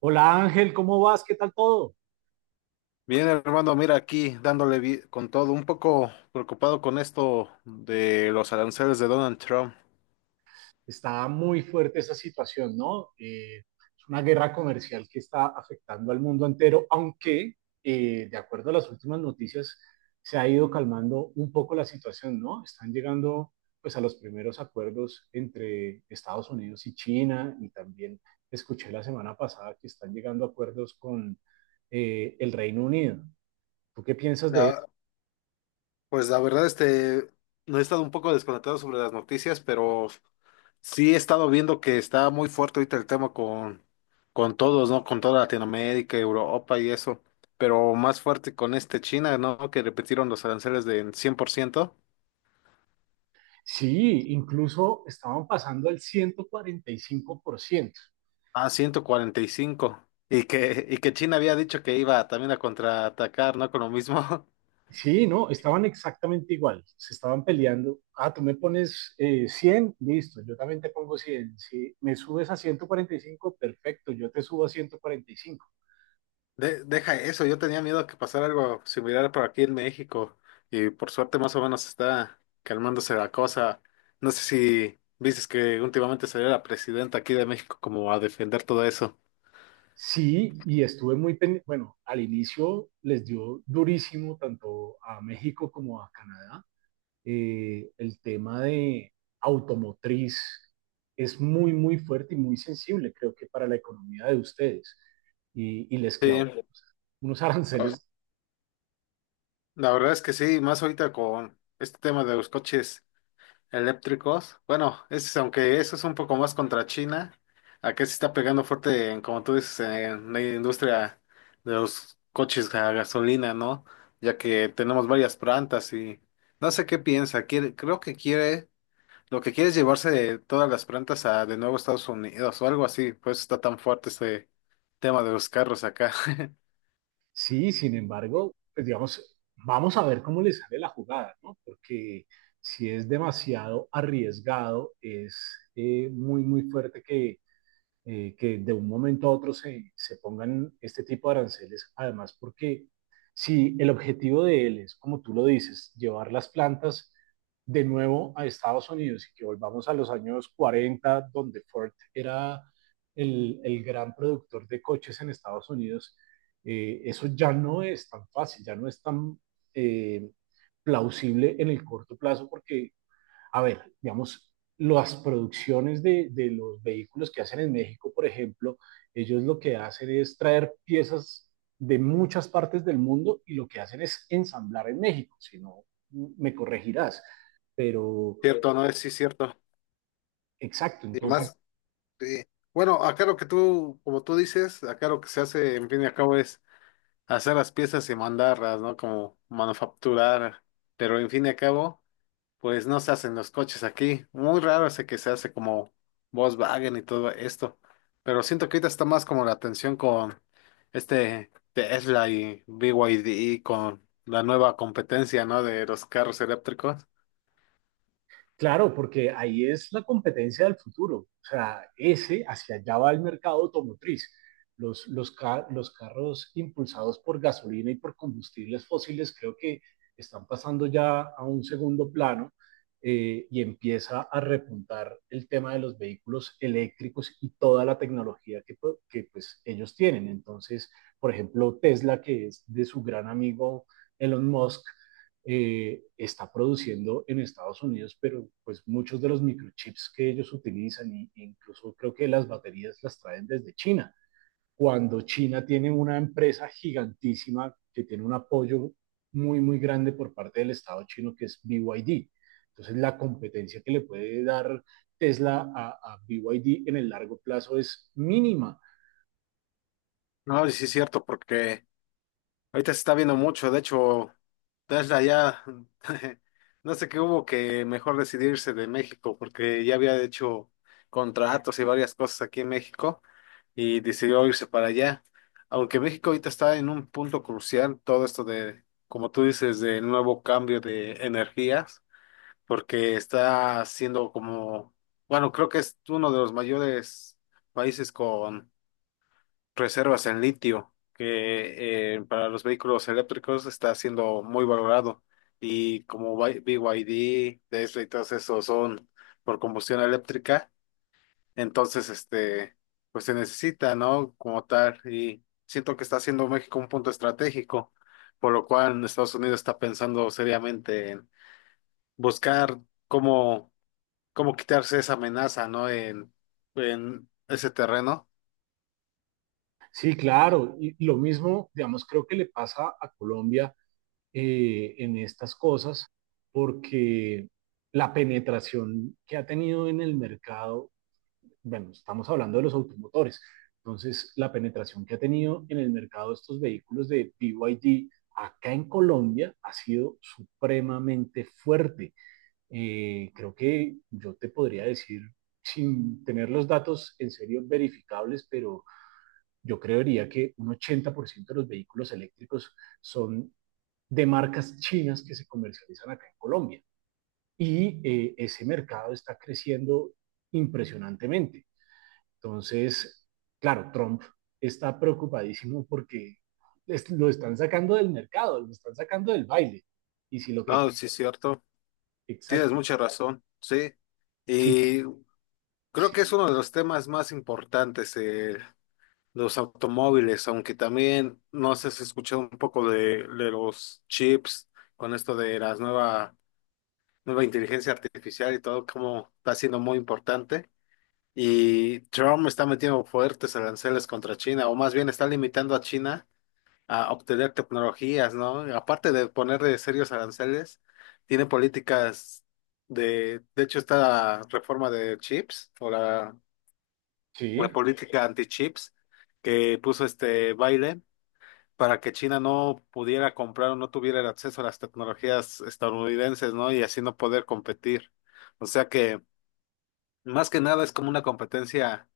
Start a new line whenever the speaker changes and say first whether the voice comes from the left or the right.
right: Hola Ángel, ¿cómo vas? ¿Qué tal todo?
left: Bien, hermano, mira aquí dándole con todo, un poco preocupado con esto de los aranceles de Donald Trump.
right: Está muy fuerte esa situación, ¿no? Es una guerra comercial que está afectando al mundo entero, aunque de acuerdo a las últimas noticias se ha ido calmando un poco la situación, ¿no? Están llegando pues a los primeros acuerdos entre Estados Unidos y China, y también escuché la semana pasada que están llegando acuerdos con el Reino Unido. ¿Tú qué piensas de eso?
left: La, pues la verdad, no he estado un poco desconectado sobre las noticias, pero sí he estado viendo que está muy fuerte ahorita el tema con todos, ¿no? Con toda Latinoamérica, Europa y eso, pero más fuerte con este China, ¿no? Que repitieron los aranceles de en 100%,
right: Sí, incluso estaban pasando al 145%.
left: a 145, y que China había dicho que iba también a contraatacar, ¿no? Con lo mismo.
right: Sí, no, estaban exactamente igual, se estaban peleando. Ah, tú me pones 100, listo, yo también te pongo 100. Si me subes a 145, perfecto, yo te subo a 145.
left: Deja eso, yo tenía miedo que pasara algo similar por aquí en México y por suerte más o menos está calmándose la cosa. No sé si viste que últimamente salió la presidenta aquí de México como a defender todo eso.
right: Sí, y estuve muy pendiente, bueno, al inicio les dio durísimo tanto a México como a Canadá, el tema de automotriz es muy, muy fuerte y muy sensible, creo que para la economía de ustedes. Y les
left: Sí,
right: clavó unos
left: o-
right: aranceles.
left: la verdad es que sí, más ahorita con este tema de los coches eléctricos. Bueno, aunque eso es un poco más contra China, acá se está pegando fuerte, como tú dices, en la industria de los coches a gasolina, ¿no? Ya que tenemos varias plantas y no sé qué piensa. Quiere, creo que quiere, lo que quiere es llevarse todas las plantas a de nuevo Estados Unidos o algo así. Pues está tan fuerte este tema de los carros acá.
right: Sí, sin embargo, pues digamos, vamos a ver cómo les sale la jugada, ¿no? Porque si es demasiado arriesgado, es muy, muy fuerte que de un momento a otro se pongan este tipo de aranceles, además porque si el objetivo de él es, como tú lo dices, llevar las plantas de nuevo a Estados Unidos y que volvamos a los años 40, donde Ford era el gran productor de coches en Estados Unidos, eso ya no es tan fácil, ya no es tan eh, plausible en el corto plazo, porque a ver, digamos, las producciones los vehículos que hacen en México, por ejemplo, ellos lo que hacen es traer piezas de muchas partes del mundo, y lo que hacen es ensamblar en México, si no, me corregirás. Pero,
left: Cierto, no es, sí, cierto.
right: exacto,
left: Y
right: entonces
left: más, sí. Bueno, acá lo que tú, como tú dices, acá lo que se hace, en fin y al cabo, es hacer las piezas y mandarlas, ¿no? Como manufacturar. Pero en fin y al cabo, pues no se hacen los coches aquí. Muy raro ese que se hace como Volkswagen y todo esto. Pero siento que ahorita está más como la atención con este Tesla y BYD, con la nueva competencia, ¿no? De los carros eléctricos.
right: claro, porque ahí es la competencia del futuro. O sea, ese, hacia allá va el mercado automotriz. Los carros impulsados por gasolina y por combustibles fósiles creo que están pasando ya a un segundo plano, y empieza a repuntar el tema de los vehículos eléctricos y toda la tecnología que, que pues, ellos tienen. Entonces, por ejemplo, Tesla, que es de su gran amigo Elon Musk, está produciendo en Estados Unidos, pero pues muchos de los microchips que ellos utilizan, e incluso creo que las baterías las traen desde China, cuando China tiene una empresa gigantísima que tiene un apoyo muy, muy grande por parte del Estado chino, que es BYD. Entonces, la competencia que le puede dar Tesla a BYD en el largo plazo es mínima.
left: No, y sí es cierto, porque ahorita se está viendo mucho, de hecho, Tesla ya, no sé qué hubo que mejor decidirse de México, porque ya había hecho contratos y varias cosas aquí en México y decidió irse para allá. Aunque México ahorita está en un punto crucial, todo esto de, como tú dices, de nuevo cambio de energías, porque está siendo como, bueno, creo que es uno de los mayores países reservas en litio, que para los vehículos eléctricos está siendo muy valorado. Y como BYD Tesla y todos esos son por combustión eléctrica, entonces pues se necesita, ¿no? Como tal, y siento que está haciendo México un punto estratégico, por lo cual Estados Unidos está pensando seriamente en buscar cómo, cómo quitarse esa amenaza, ¿no? En ese terreno.
right: Sí, claro. Y lo mismo, digamos, creo que le pasa a Colombia en estas cosas, porque la penetración que ha tenido en el mercado, bueno, estamos hablando de los automotores, entonces la penetración que ha tenido en el mercado estos vehículos de BYD acá en Colombia ha sido supremamente fuerte. Creo que yo te podría decir, sin tener los datos en serio verificables, pero yo creería que un 80% de los vehículos eléctricos son de marcas chinas que se comercializan acá en Colombia. Y ese mercado está creciendo impresionantemente. Entonces, claro, Trump está preocupadísimo porque es, lo están sacando del mercado, lo están sacando del baile. Y si lo que...
left: No, sí es cierto. Tienes
right: Exacto.
left: mucha razón, sí.
right: Si,
left: Y creo
right: si,
left: que es uno de los temas más importantes, los automóviles, aunque también no sé si has escuchado un poco de los chips con esto de las nueva inteligencia artificial y todo, como está siendo muy importante. Y Trump está metiendo fuertes aranceles contra China, o más bien está limitando a China a obtener tecnologías, ¿no? Y aparte de ponerle serios aranceles, tiene políticas de hecho, está la reforma de chips o la
right: sí,
left: política anti-chips que puso este baile para que China no pudiera comprar o no tuviera el acceso a las tecnologías estadounidenses, ¿no? Y así no poder competir. O sea que, más que nada, es como una competencia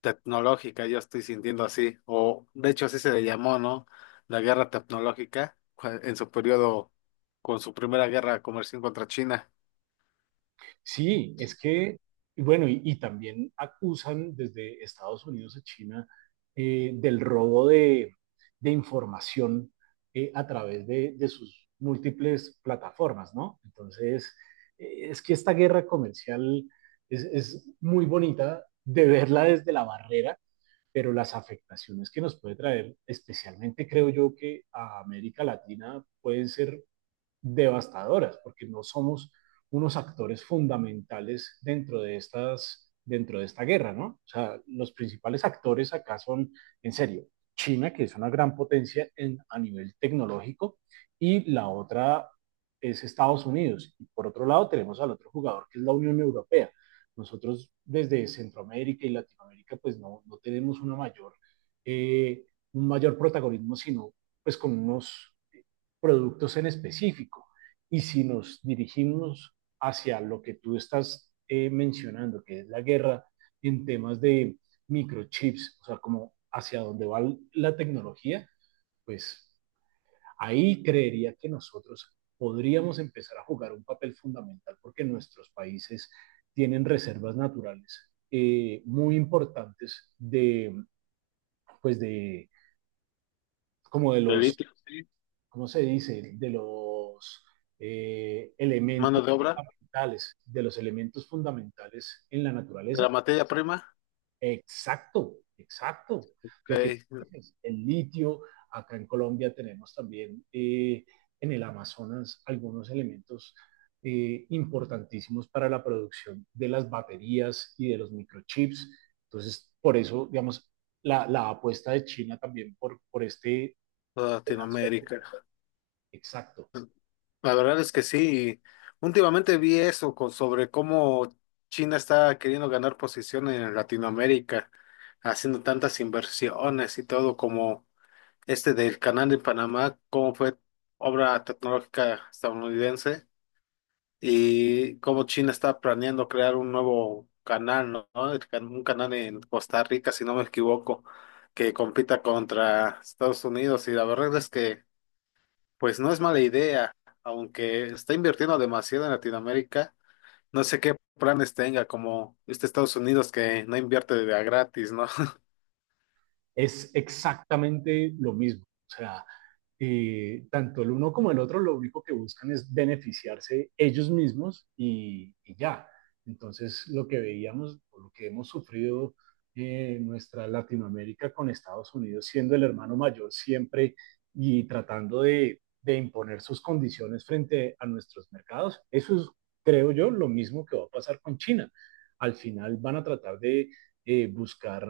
left: tecnológica, yo estoy sintiendo así, o de hecho así se le llamó, ¿no? La guerra tecnológica en su periodo con su primera guerra comercial contra China.
right: sí, es que, y bueno, y también acusan desde Estados Unidos a China del robo de información a través de sus múltiples plataformas, ¿no? Entonces, es que esta guerra comercial es muy bonita de verla desde la barrera, pero las afectaciones que nos puede traer, especialmente creo yo que a América Latina, pueden ser devastadoras, porque no somos unos actores fundamentales dentro de estas dentro de esta guerra, ¿no? O sea, los principales actores acá son, en serio, China, que es una gran potencia en, a nivel tecnológico, y la otra es Estados Unidos. Y por otro lado tenemos al otro jugador, que es la Unión Europea. Nosotros desde Centroamérica y Latinoamérica, pues no, no tenemos una mayor, eh, un mayor protagonismo, sino pues con unos productos en específico. Y si nos dirigimos hacia lo que tú estás mencionando, que es la guerra en temas de microchips, o sea, como hacia dónde va la tecnología, pues ahí creería que nosotros podríamos empezar a jugar un papel fundamental, porque nuestros países tienen reservas naturales muy importantes de, pues de, como de
left: El
right: los
left: litio, sí.
right: ¿cómo se dice?, de los
left: Mano
right: elementos
left: de obra,
right: fundamentales, de los elementos fundamentales en la
left: de la
right: naturaleza.
left: materia prima,
right: Exacto, exacto. Lo que
left: que
right: dices, el litio, acá en Colombia tenemos también en el Amazonas algunos elementos importantísimos para la producción de las baterías y de los microchips. Entonces, por eso, digamos, la apuesta de China también por este
left: toda
right: pedazo del...
left: Latinoamérica.
right: Exacto.
left: La verdad es que sí, últimamente vi eso sobre cómo China está queriendo ganar posición en Latinoamérica, haciendo tantas inversiones y todo como este del canal de Panamá, cómo fue obra tecnológica estadounidense y cómo China está planeando crear un nuevo canal, ¿no? ¿No? Un canal en Costa Rica, si no me equivoco, que compita contra Estados Unidos. Y la verdad es que, pues no es mala idea, aunque está invirtiendo demasiado en Latinoamérica. No sé qué planes tenga, como este Estados Unidos que no invierte de a gratis, ¿no?
right: Es exactamente lo mismo. O sea, tanto el uno como el otro lo único que buscan es beneficiarse ellos mismos, y ya. Entonces, lo que veíamos o lo que hemos sufrido en nuestra Latinoamérica con Estados Unidos, siendo el hermano mayor siempre y tratando de imponer sus condiciones frente a nuestros mercados, eso es, creo yo, lo mismo que va a pasar con China. Al final van a tratar de buscar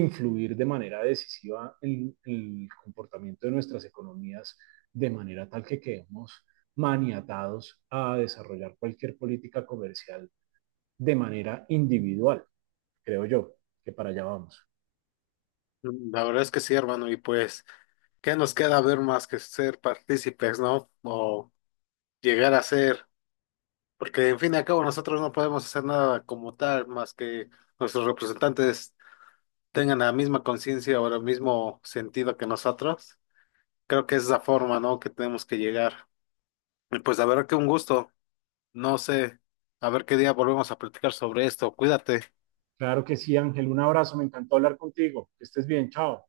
right: influir de manera decisiva en el comportamiento de nuestras economías de manera tal que quedemos maniatados a desarrollar cualquier política comercial de manera individual, creo yo, que para allá vamos.
left: La verdad es que sí, hermano, y pues. ¿Qué nos queda ver más que ser partícipes, ¿no? O llegar a ser, porque en fin y al cabo nosotros no podemos hacer nada como tal, más que nuestros representantes tengan la misma conciencia o el mismo sentido que nosotros. Creo que es la forma, ¿no? Que tenemos que llegar. Y pues a ver qué un gusto. No sé, a ver qué día volvemos a platicar sobre esto. Cuídate.
right: Claro que sí, Ángel, un abrazo, me encantó hablar contigo, que estés bien, chao.